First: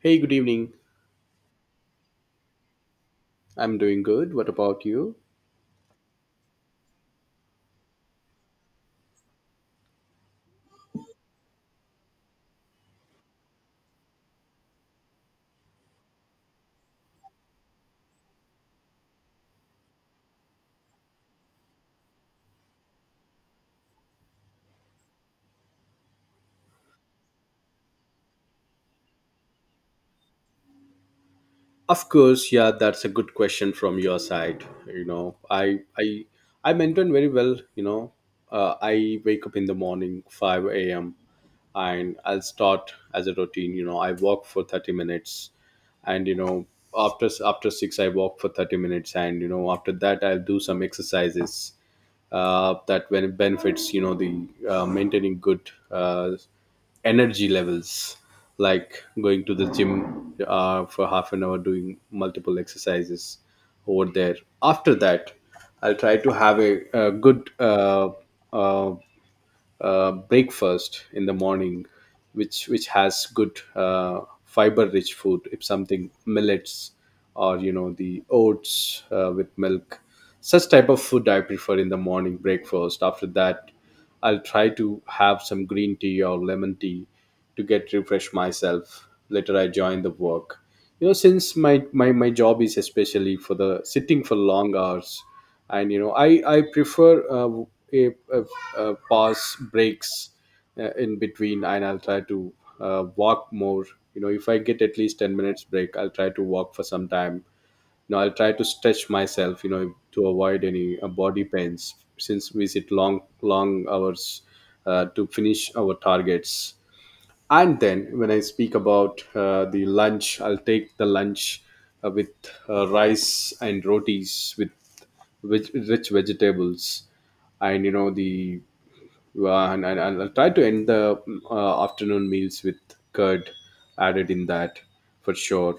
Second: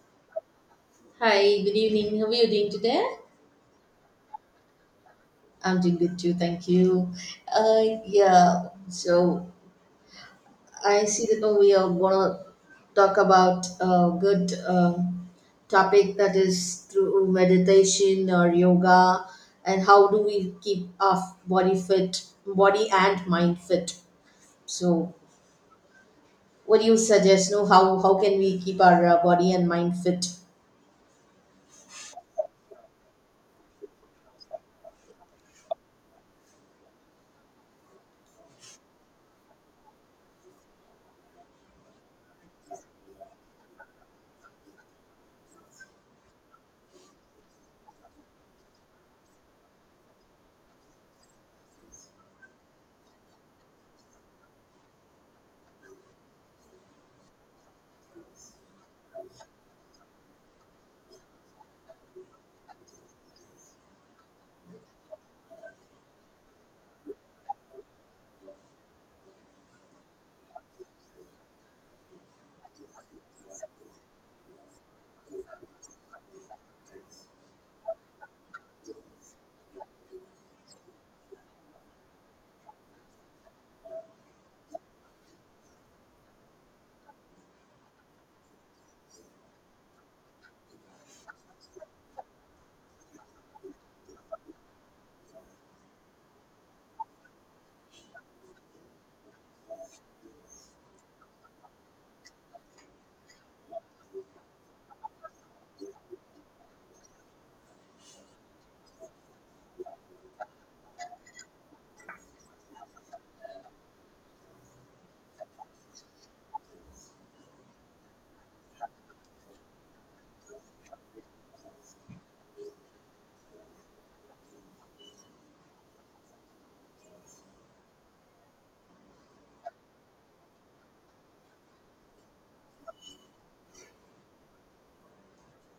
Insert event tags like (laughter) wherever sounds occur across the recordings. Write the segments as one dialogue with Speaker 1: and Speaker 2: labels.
Speaker 1: Hey, good evening.
Speaker 2: Hi, good evening. How are you doing today?
Speaker 1: I'm doing good. What about you?
Speaker 2: I'm doing good too, thank you. Yeah, so I see that now we are gonna talk about a good topic that is through meditation or yoga, and how do we keep our body fit, body and mind fit. So, what do you suggest? No, how can we keep our body and mind fit?
Speaker 1: Of course, yeah, that's a good question from your side. You know, I maintain very well. You know, I wake up in the morning 5 a.m. and I'll start as a routine. You know, I walk for 30 minutes, and you know, after six, I walk for 30 minutes, and you know, after that, I'll do some exercises that when it benefits you know the maintaining good energy levels like going to the gym for half an hour doing multiple exercises over there. After that, I'll try to have a good uh, breakfast in the morning, which has good fiber-rich food. If something millets or you know the oats with milk, such type of food I prefer in the morning breakfast. After that, I'll try to have some green tea or lemon tea to get refresh myself. Later, I join the work. You know, since my job is especially for the sitting for long hours, and you know I prefer a, a, a pause breaks in between, and I'll try to walk more. You know, if I get at least 10 minutes break, I'll try to walk for some time, you know, I'll try to stretch myself, you know, to avoid any body pains since we sit long hours to finish our targets. And then when I speak about the lunch, I'll take the lunch with rice and rotis with which rich vegetables, and you know the and I'll try to end the afternoon meals with curd added in that, for sure.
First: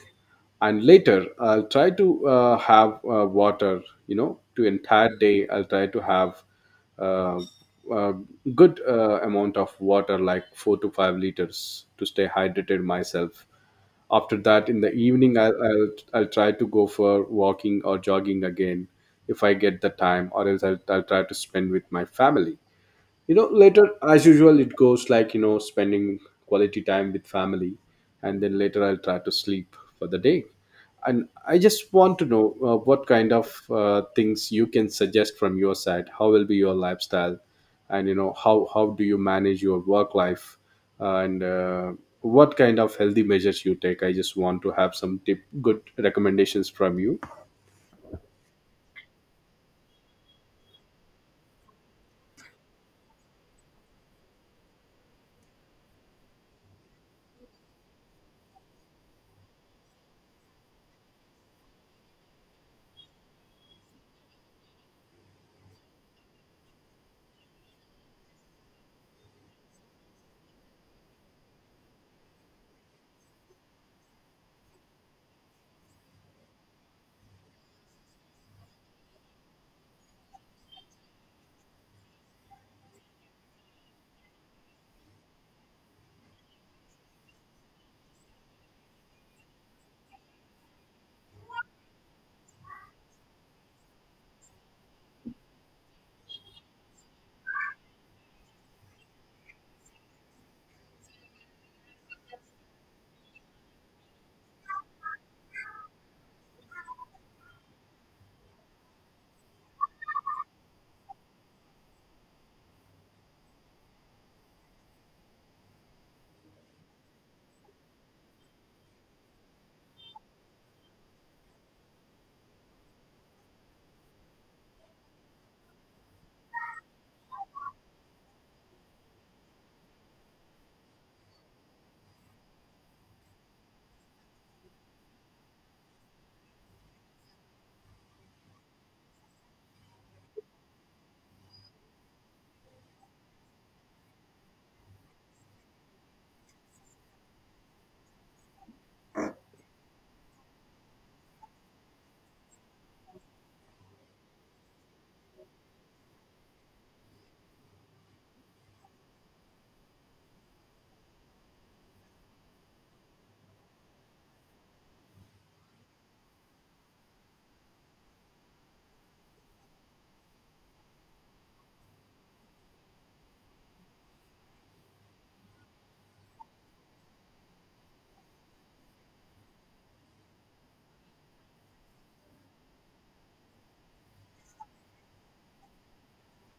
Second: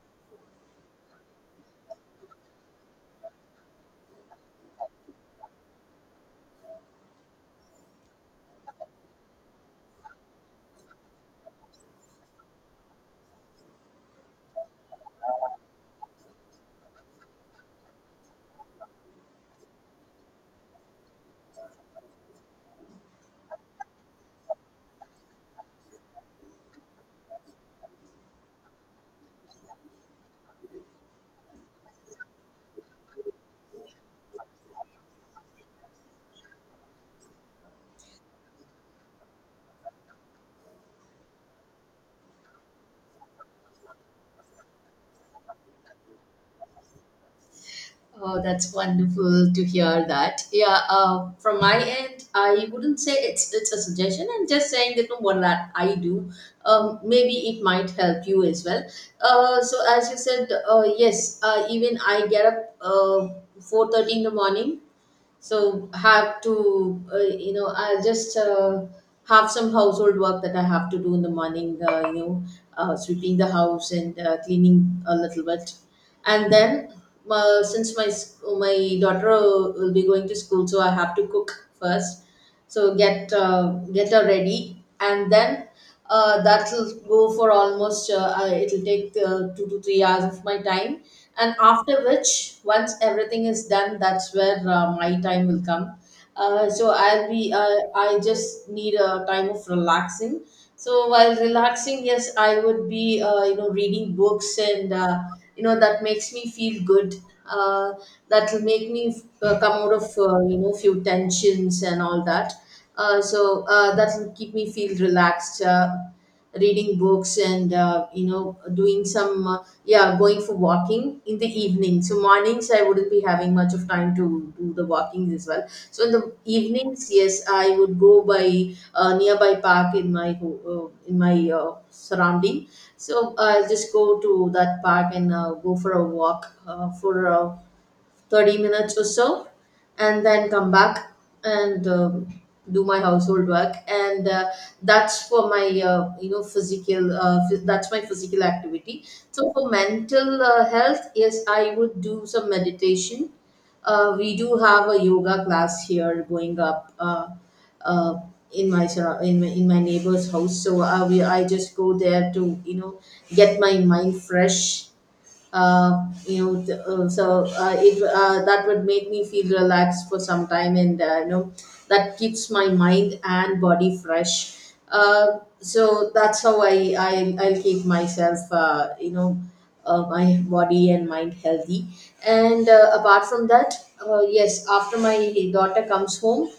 Speaker 1: And later I'll try to have water, you know, to entire day I'll try to have uh, a good amount of water like 4 to 5 liters to stay hydrated myself. After that in the evening I'll try to go for walking or jogging again if I get the time, or else I'll try to spend with my family, you know, later as usual it goes like, you know, spending quality time with family, and then later I'll try to sleep for the day. And I just want to know what kind of things you can suggest from your side, how will be your lifestyle, and you know how do you manage your work life. And What kind of healthy measures you take, I just want to have some tip good recommendations from you.
Speaker 2: Oh, that's wonderful to hear that. Yeah, from my end, I wouldn't say it's a suggestion. I'm just saying that from what that I do, maybe it might help you as well. So as you said, yes, even I get up 4:30 in the morning, so have to you know, I just have some household work that I have to do in the morning, you know, sweeping the house and cleaning a little bit. And then since my daughter will be going to school, so I have to cook first, so get her ready, and then that'll go for almost it'll take 2 to 3 hours of my time. And after which, once everything is done, that's where my time will come. So I'll be I just need a time of relaxing. So while relaxing, yes, I would be you know, reading books, and you know, that makes me feel good. uh, that will make me come out of you know, few tensions and all that. So that will keep me feel relaxed, reading books and you know, doing some yeah, going for walking in the evening. So mornings I wouldn't be having much of time to do the walkings as well, so in the evenings, yes, I would go by a nearby park in my in my surrounding. So I'll just go to that park and go for a walk for 30 minutes or so, and then come back. And do my household work, and that's for my you know, that's my physical activity. So for mental health, yes, I would do some meditation. We do have a yoga class here going up, uh, in my in my neighbor's house. So I just go there to, you know, get my mind fresh. Uh, you know, th- so it That would make me feel relaxed for some time, and you know, that keeps my mind and body fresh. So that's how I'll keep myself, you know, my body and mind healthy. And apart from that, yes, after my daughter comes home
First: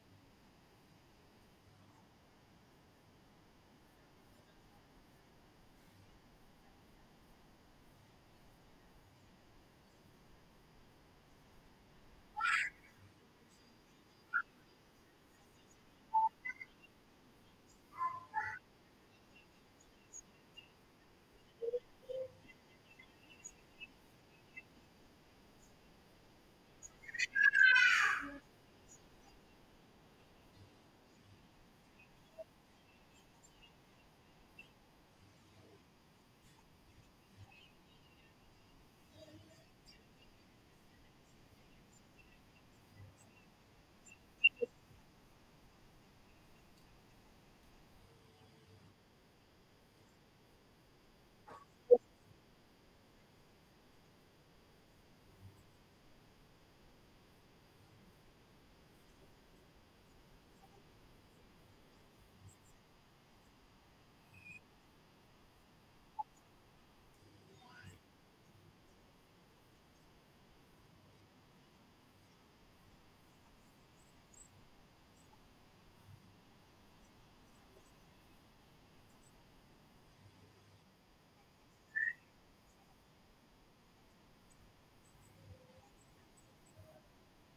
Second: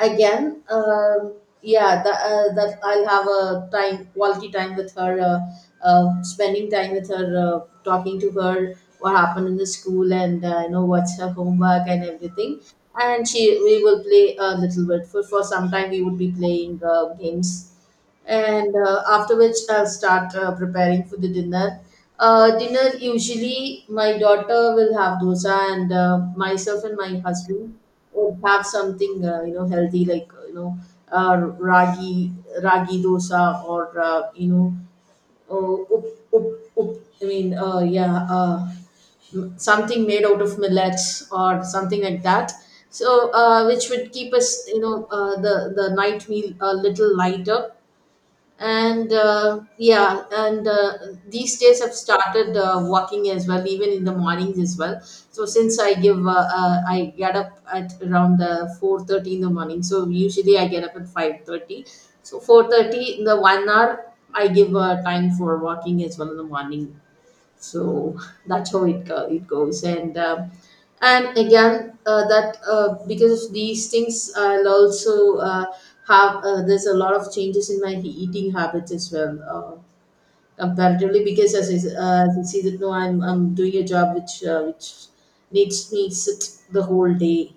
Speaker 2: again, yeah, that I'll have a time, quality time with her, spending time with her, talking to her what happened in the school, and you know, what's her homework and everything. And she we will play a little bit, for some time we would be playing games. And after which, I'll start preparing for the dinner. Dinner, usually my daughter will have dosa, and myself and my husband would have something, you know, healthy, like you know, uh, ragi ragi dosa, or you know, uh, up, up, up, I mean, yeah. Something made out of millets or something like that. So which would keep us, you know, the night meal a little lighter. And yeah, and these days I've started walking as well, even in the mornings as well. So since I get up at around 4:30 in the morning, so usually I get up at 5:30, so 4:30 in the one hour I give time for walking as well in the morning. So that's how it go, it goes. And and again that because of these things, I'll also have there's a lot of changes in my eating habits as well, comparatively, because as as you see that no, I'm doing a job which needs me sit the whole day.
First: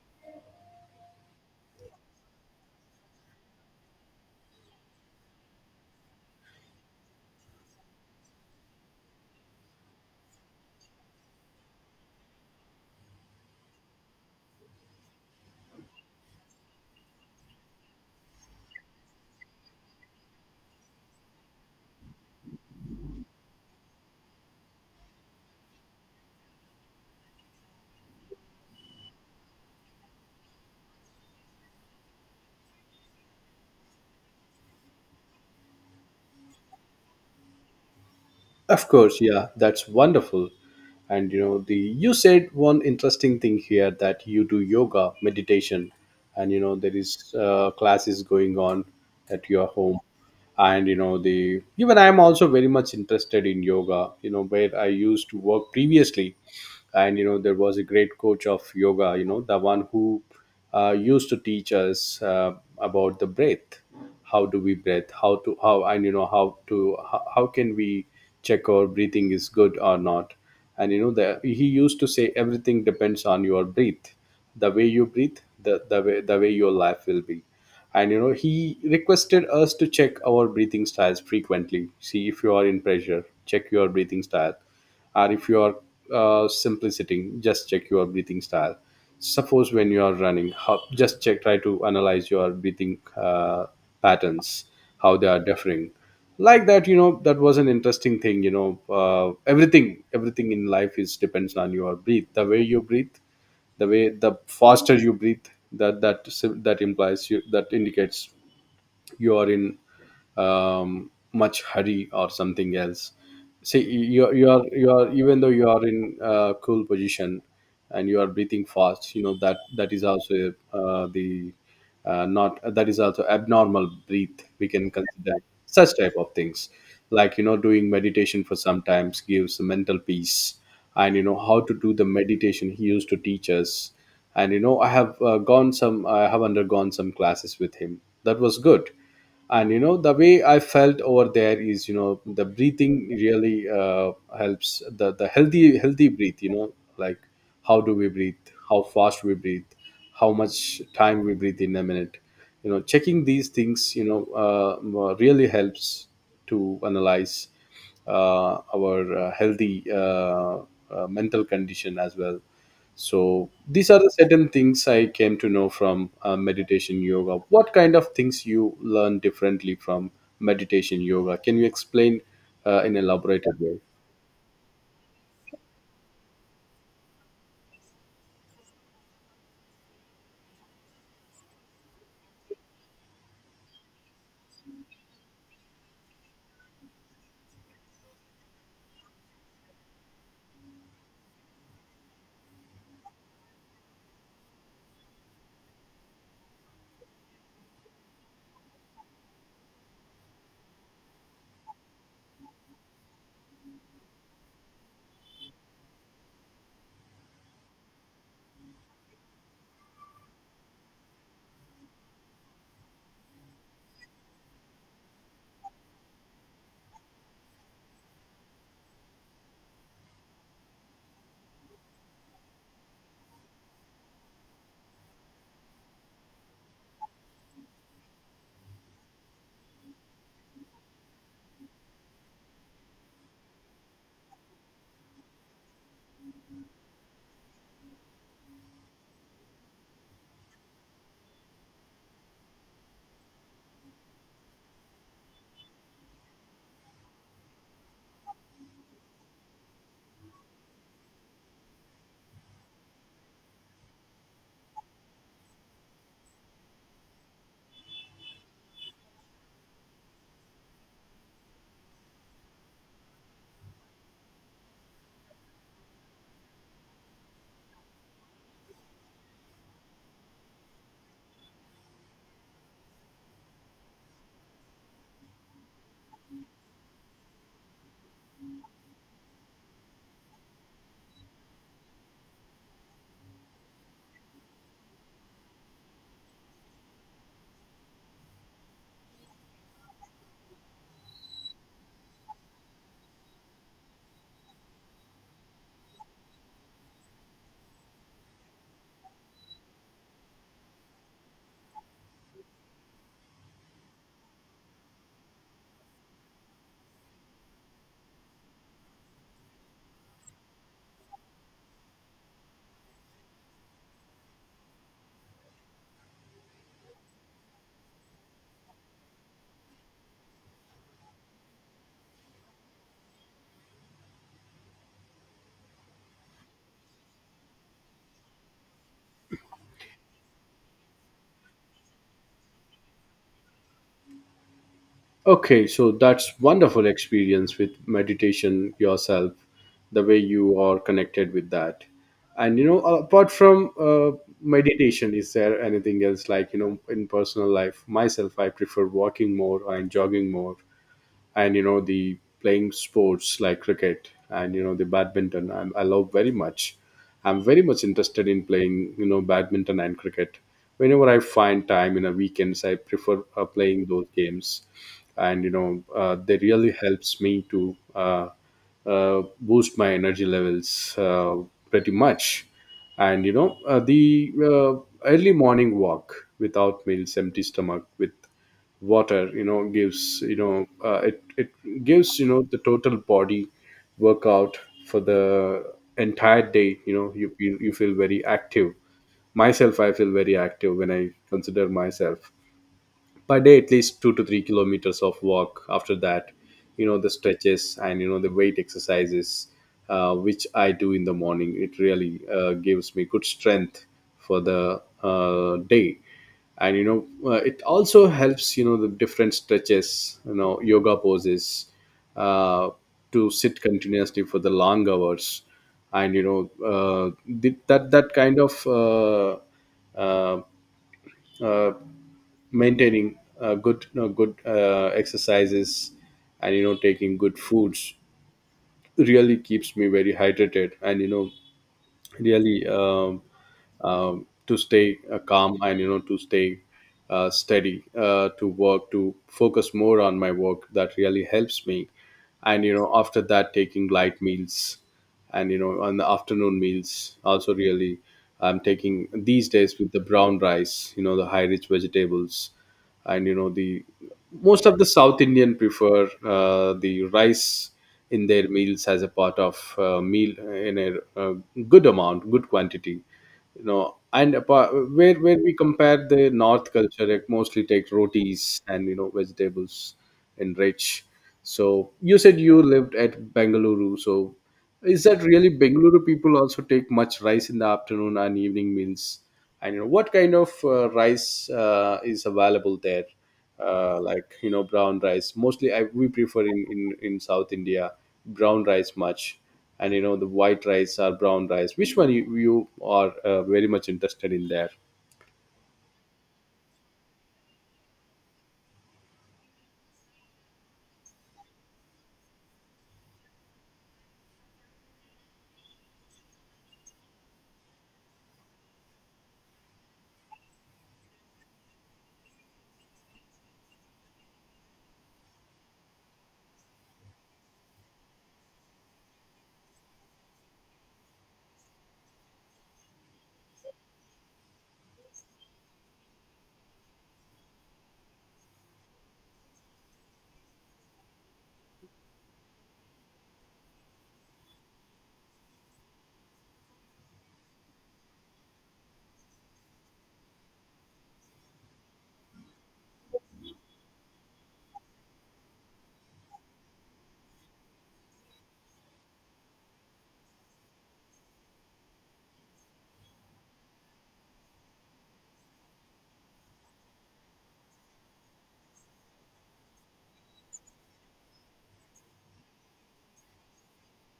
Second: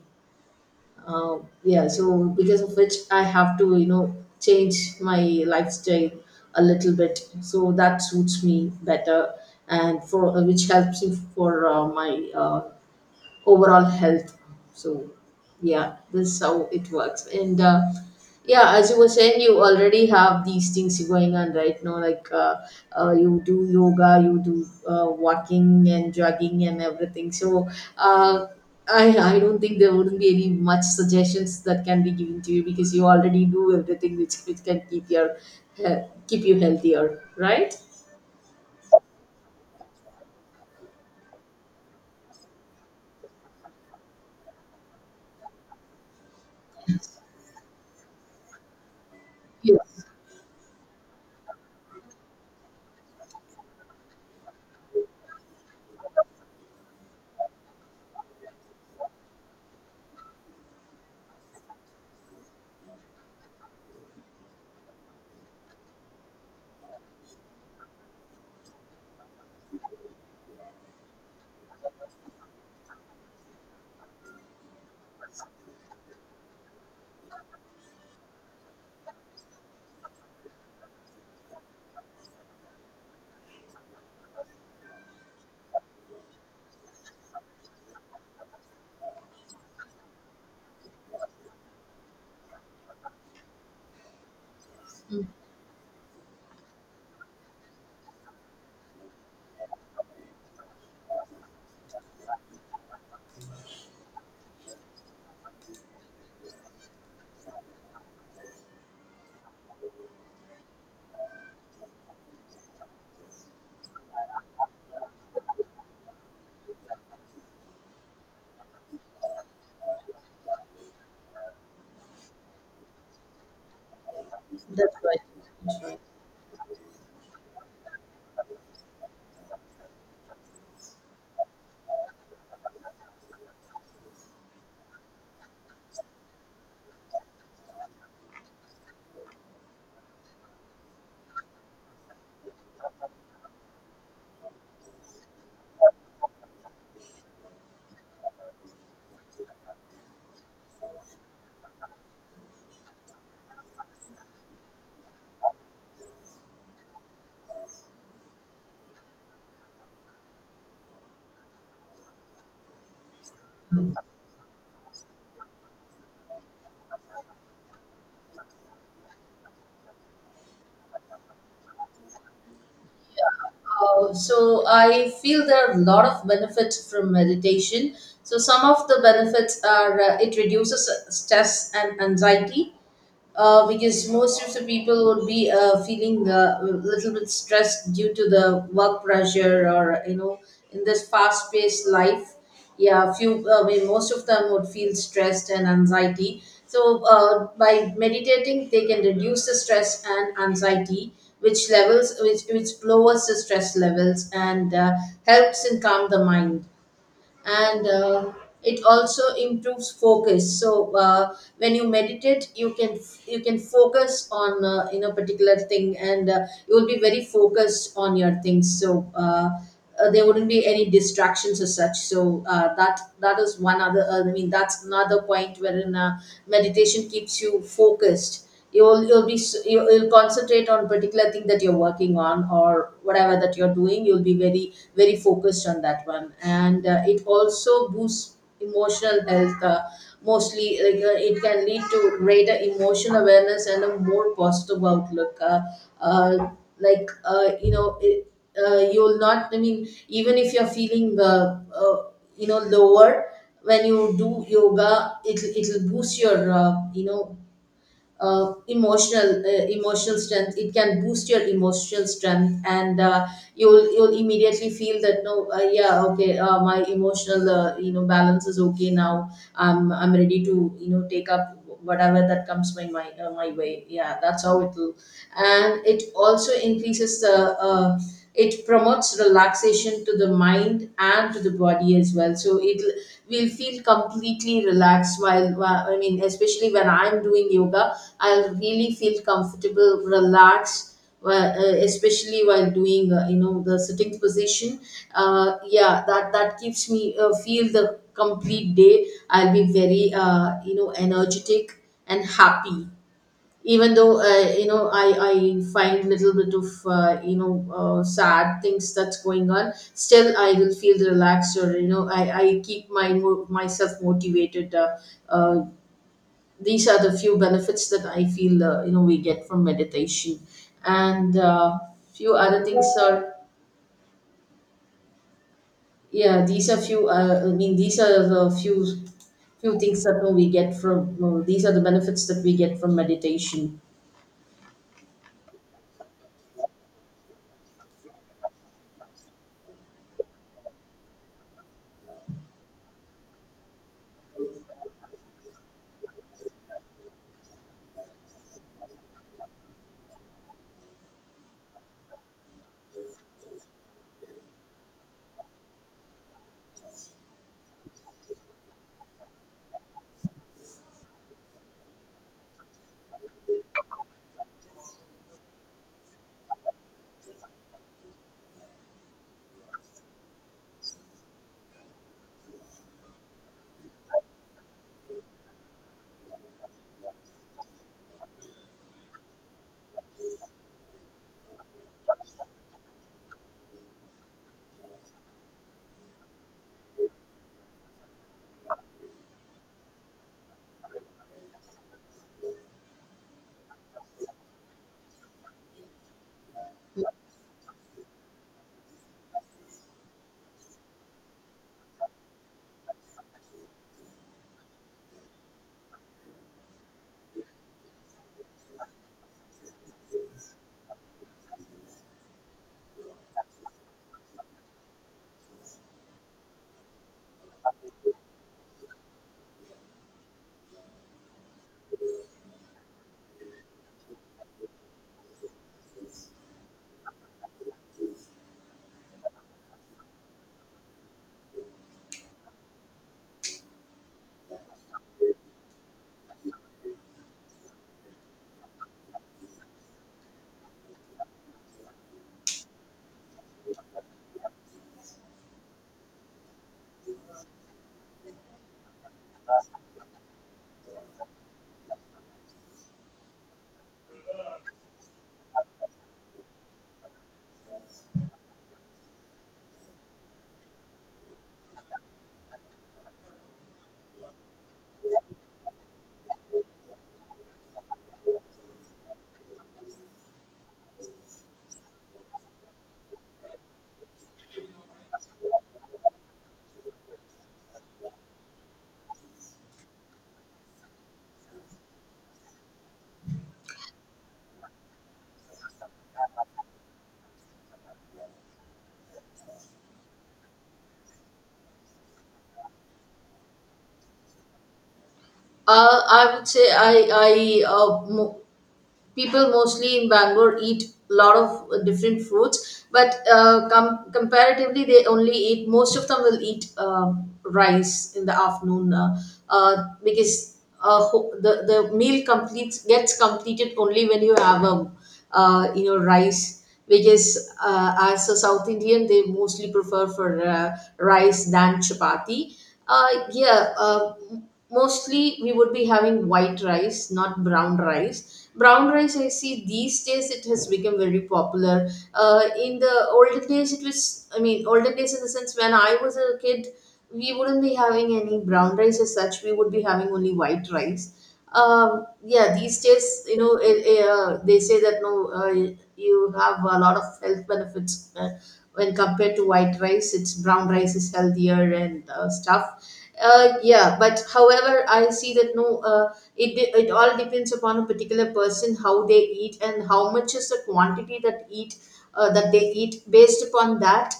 Speaker 2: uh, yeah, so because of which I have to, you know, change my lifestyle a little bit, so that suits me better, and for which helps me for my overall health. So, yeah, this is how it works. And yeah, as you were saying, you already have these things going on right now. Like you do yoga, you do walking and jogging and everything. So uh, I don't think there wouldn't be any much suggestions that can be given to you, because you already do everything which can keep your uh, keep you healthier, right?
Speaker 1: Of course, yeah, that's wonderful. And you know, the you said one interesting thing here that you do yoga, meditation, and you know there is classes going on at your home,
Speaker 2: Yes,
Speaker 1: and you know the even I am also very much interested in yoga. You know where I used to work previously, and you know there was a great coach of yoga, you know, the one who used to teach us about the breath, how do we breathe, how, and you know how to how can we check our breathing is good or not. And you know the, he used to say everything depends on your breath, the way you breathe, the way your life will be. And you know he requested us to check our breathing styles frequently. See, if you are in pressure, check your breathing style, or if you are simply sitting, just check your breathing style. Suppose when you are running, just check, try to analyze your breathing patterns, how they are differing, like that. You know, that was an interesting thing. You know, everything in life is depends on your breathe, the way you breathe, the way the faster you breathe, that that that implies you, that indicates you are in much hurry or something else. See, you are even though you are in a cool position and you are breathing fast, you know that that is also the not, that is also abnormal breath.
Speaker 2: that's
Speaker 1: We can
Speaker 2: right.
Speaker 1: consider
Speaker 2: That's
Speaker 1: such
Speaker 2: right.
Speaker 1: type of things, like you know doing meditation for sometimes gives mental peace. And you know how to do the meditation, he used to teach us. And you know I have undergone some classes with him, that was good. And you know the way I felt over there is, you know, the breathing really helps, the the healthy breathe, you know, like how do we breathe, how fast we breathe, how much time we breathe in a minute, you know, checking these things, you know, really helps to analyze our healthy mental condition as well. So these are the certain things I came to know from meditation yoga. What kind of things you learn differently from meditation yoga? Can you explain in elaborated way?
Speaker 2: So I feel there are a lot of benefits from meditation. So some of the benefits are, it reduces stress and anxiety, because most of the people would be feeling a little bit stressed due to the work pressure, or you know, in this fast paced life. Yeah, few I mean, most of them would feel stressed and anxiety. So by meditating, they can reduce the stress and anxiety, which lowers the stress levels, and helps in calm the mind. And it also improves focus. So when you meditate, you can focus on in a particular thing, and you will be very focused on your things. So there wouldn't be any distractions or such. So that is one other, I mean, that's another point wherein meditation keeps you focused. You'll be s- You'll concentrate on particular thing that you're working on or whatever that you're doing. You'll be very focused on that one. And it also boosts emotional health, mostly like, it can lead to greater emotional awareness and a more positive outlook. Uh, like uh, you know it, you'll not, I mean, even if you're feeling you know, lower, when you do yoga, it'll boost your, you know, emotional, emotional strength. It can boost your emotional strength. And you'll immediately feel that no, yeah, okay, my emotional, you know, balance is okay now. I'm ready to, you know, take up whatever that comes my my way. Yeah, that's how it will. And it also increases the it promotes relaxation to the mind and to the body as well. So it will feel completely relaxed I mean, especially when I'm doing yoga, I'll really feel comfortable, relaxed, especially while doing you know, the sitting position. Yeah, that that keeps me feel the complete day. I'll be very, you know, energetic and happy. Even though, you know, I find little bit of, you know, sad things that's going on, still I will feel relaxed. Or you know, I keep myself motivated, uh, these are the few benefits that I feel, you know, we get from meditation. And few other things are, yeah, these are few I mean, these are the few things that we get from, well, these are the benefits that we get from meditation.
Speaker 1: Okay, so that's wonderful experience with meditation yourself, the way you are connected with that. And you know, apart from meditation, is there anything else like, you know, in personal life? Myself, I prefer walking more and jogging more, and you know the playing sports like cricket, and you know the badminton I love very much. I'm very much interested in playing, you know, badminton and cricket. Whenever I find time in a weekends, I prefer playing those games. And you know they really helps me to boost my energy levels pretty much. And you know the early morning walk without meals, empty stomach with water, you know, gives, you know, it gives, you know, the total body workout for the entire day. You know, you feel very active. Myself, I feel very active when I consider myself per day at least 2 to 3 kilometers of walk. After that, you know, the stretches and you know the weight exercises which I do in the morning, it really gives me good strength for the day. And you know it also helps, you know, the different stretches, you know, yoga poses uh, to sit continuously for the long hours. And you know that that kind of uh, uh, maintaining good, you know, good exercises, and you know taking good foods, really keeps me very hydrated and you know really to stay calm, and you know, to stay steady to work, to focus more on my work, that really helps me. And you know after that taking light meals, and you know on the afternoon meals also, really, I'm taking these days with the brown rice, you know, the high rich vegetables, and you know the most of the south indian prefer the rice in their meals as a part of meal in a, uh good amount, good quantity, you know. And apart, where we compare the north culture, it mostly takes rotis and you know vegetables and rich. So you said you lived at Bengaluru, so is that really Bengaluru people also take much rice in the afternoon and evening meals, and you know what kind of rice is available there. Like, you know, brown rice mostly we prefer in, in south India, brown rice much. And you know the white rice or brown rice, which one you are very much interested in there.
Speaker 2: I would say I uh, mo- people mostly in Bangalore eat a lot of different fruits, but comparatively, most of them will eat rice in the afternoon, because the meal completes gets completed only when you have a, you know, rice, because as a South Indian, they mostly prefer for rice than chapati. Yeah, mostly we would be having white rice, not brown rice. Brown rice, I see these days it has become very popular. In the olden days, it was, I mean, olden days in the sense when I was a kid, we wouldn't be having any brown rice as such. We would be having only white rice. Yeah, these days, you know, they say that no, you have a lot of health benefits when compared to white rice. It's Brown rice is healthier, and stuff. Yeah, but however, I see that no, it all depends upon a particular person how they eat and how much is the quantity that eat, that they eat. Based upon that,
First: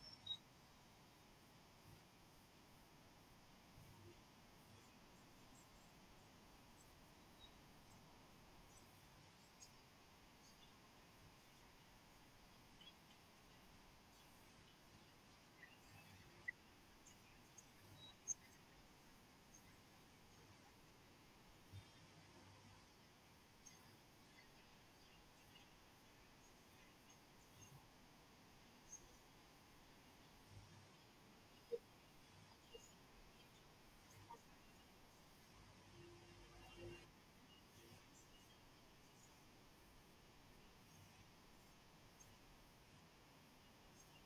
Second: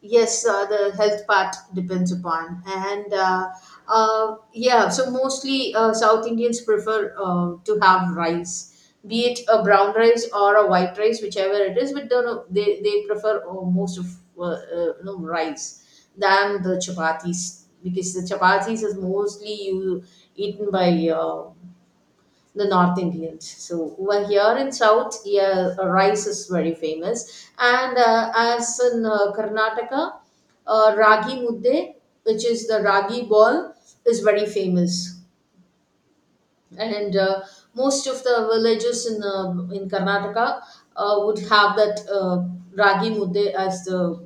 Speaker 2: yes, the health part depends upon. And yeah, so mostly, south indians prefer to have rice, be it a brown rice or a white rice, whichever it is. But don't know, they prefer, most of, you know, rice than the chapatis, because the chapatis is mostly you eaten by, the North Indians. So over here in South, yeah, rice is very famous. And as in Karnataka, ragi mudde, which is the ragi ball, is very famous. And most of the villages in Karnataka would have that ragi mudde as the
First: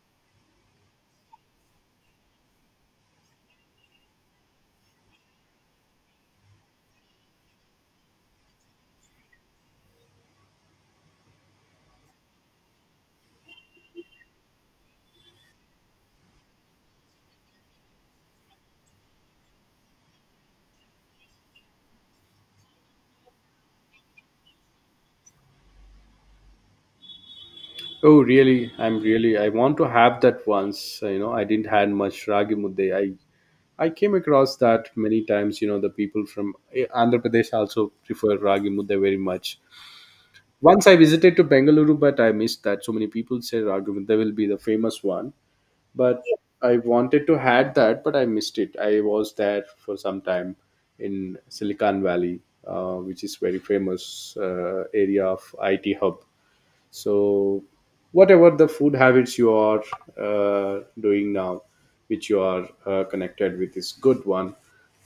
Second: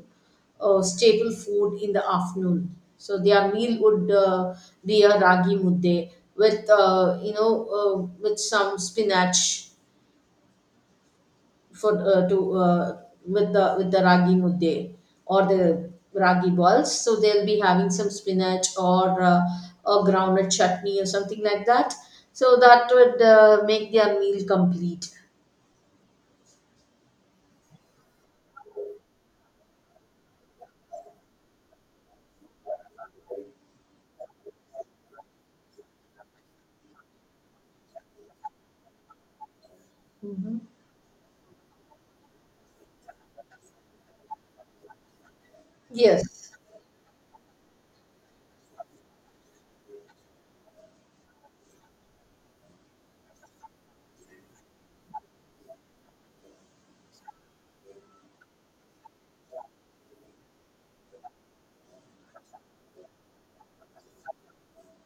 Speaker 2: staple food in the afternoon. So their meal would be a ragi mudde with you know, with some spinach for to with the ragi mudde or the ragi balls. So they'll be having some spinach, or a groundnut chutney or something like that. So that would make their meal complete.
Speaker 1: Oh really, I'm really, I want to have that once, you know, I didn't had much ragi mudde, I came across that many times, you know, the people from andhra pradesh also prefer ragi mudde very much.
Speaker 2: Hmm.
Speaker 1: Once I visited to Bengaluru, but I missed that. So many people say ragi mudde will be the famous one, but yeah.
Speaker 2: Yes.
Speaker 1: I wanted to had that, but I missed it. I was there for some time in Silicon Valley, which is very famous area of IT hub. So, whatever the food habits you are doing now, which you are connected with, is good one.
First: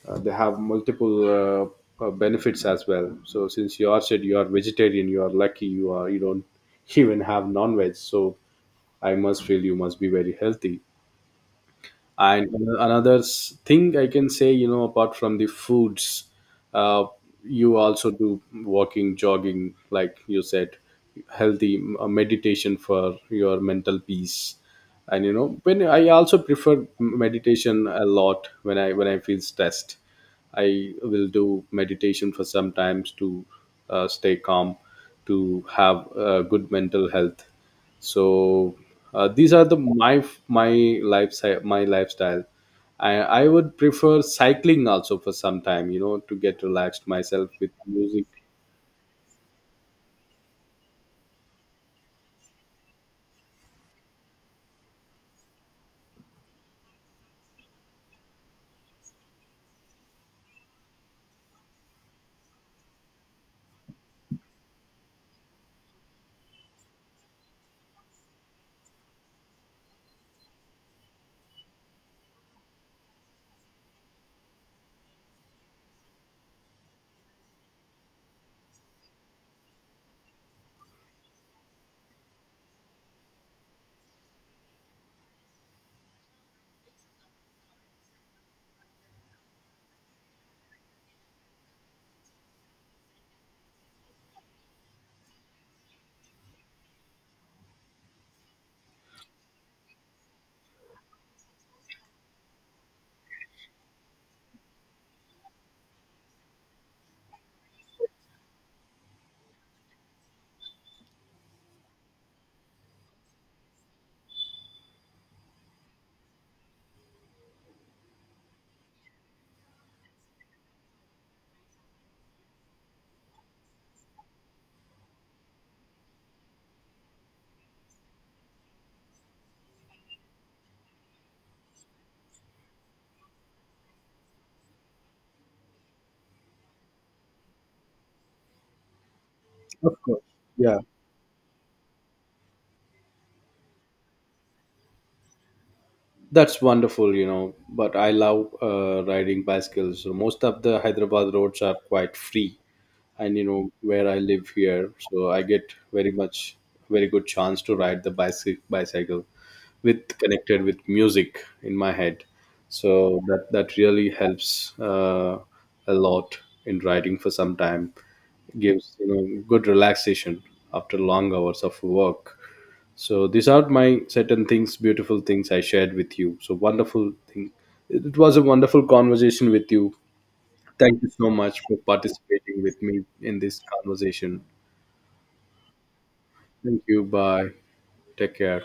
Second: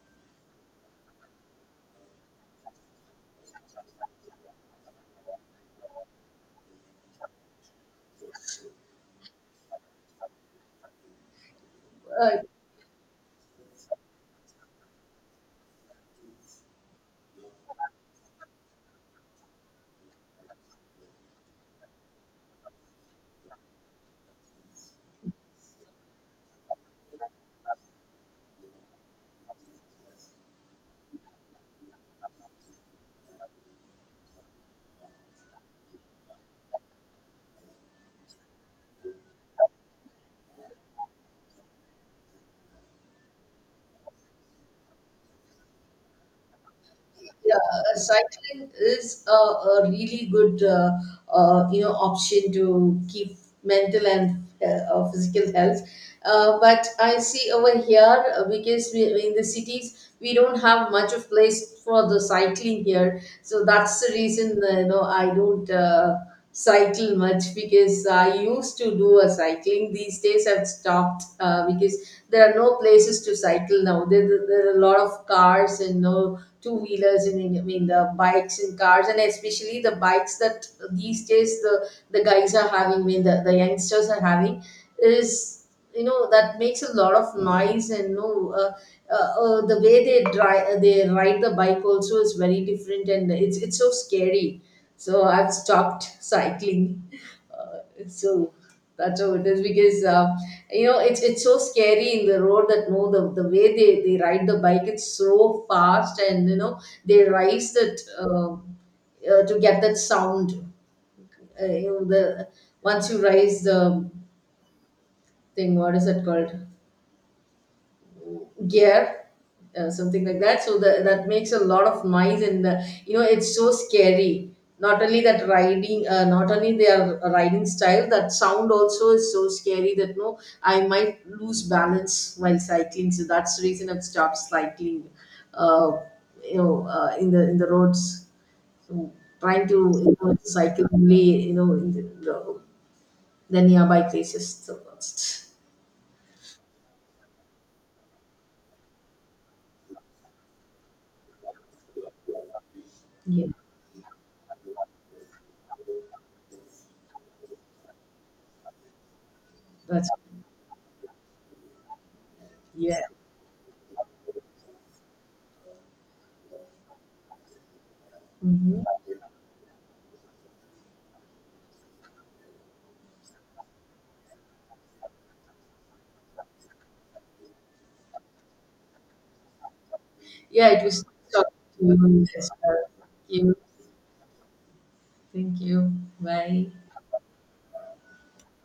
Speaker 1: They have multiple benefits as well. So, since you are said you are vegetarian, you are lucky. You are, you don't (laughs) even have non-veg. So, I must feel you must be very healthy.
Speaker 2: Uh.
Speaker 1: And another thing I can say, you know, apart from the foods, uh, you also do walking, jogging, like you said, healthy meditation for your mental peace. And you know, when I also prefer meditation a lot, when I feel stressed, I will do meditation for sometimes to stay calm, to have good mental health. So these are the my my lifestyle. I, I would prefer cycling also for some time, you know, to get relaxed myself
Speaker 2: Yeah,
Speaker 1: with music.
Speaker 2: cycling is a really good, you know, option to keep mental and, physical health. But I see over here, because we in the cities, we don't have much of place for the cycling here, so that's the reason, you know, I don't cycle much, because I used to do a cycling. These days I've stopped, because there are no places to cycle now. There, there are a lot of cars, and no, two wheelers, and I mean the bikes and cars, and especially the bikes that these days the guys are having, I mean the youngsters are having, is, you know, that makes a lot of noise. And no, the way they drive, they ride the bike also is very different, and it's so scary, so I've stopped cycling. Uh, so that's how it is, because you know, it's so scary in the road that no, the way they ride the bike, it's so fast, and you know, they rise that, to get that sound, you know, the once you rise the thing, what is it called, gear, something like that. So that makes a lot of noise. And you know, it's so scary, not only that riding, not only their riding style, that sound also is so scary, that no, I might lose balance while cycling. So that's the reason I've stopped cycling, uh, you know, in the roads. So trying to,
Speaker 1: Of
Speaker 2: you
Speaker 1: course.
Speaker 2: know,
Speaker 1: Yeah.
Speaker 2: cycle only, you know, in the nearby places, so that's.
Speaker 1: That's wonderful, you know. But I love riding bicycles, so most of the Hyderabad roads are quite free, and you
Speaker 2: Yeah,
Speaker 1: know where I live here, so I get very much, very good chance to ride the bicycle
Speaker 2: that's.
Speaker 1: with connected with music in my head, so
Speaker 2: Yeah.
Speaker 1: that that really helps a lot. In writing for some time
Speaker 2: Hmm.
Speaker 1: gives, you know, good relaxation after long hours of work. So these are my certain things, beautiful things I shared with you, so wonderful thing. It was a wonderful conversation with you.
Speaker 2: Yeah, it
Speaker 1: Thank
Speaker 2: was
Speaker 1: you so
Speaker 2: talking
Speaker 1: much for
Speaker 2: to you as
Speaker 1: participating with
Speaker 2: well.
Speaker 1: me
Speaker 2: Thank
Speaker 1: in
Speaker 2: you.
Speaker 1: this conversation.
Speaker 2: Thank you. Bye.
Speaker 1: Thank you, bye. Take care.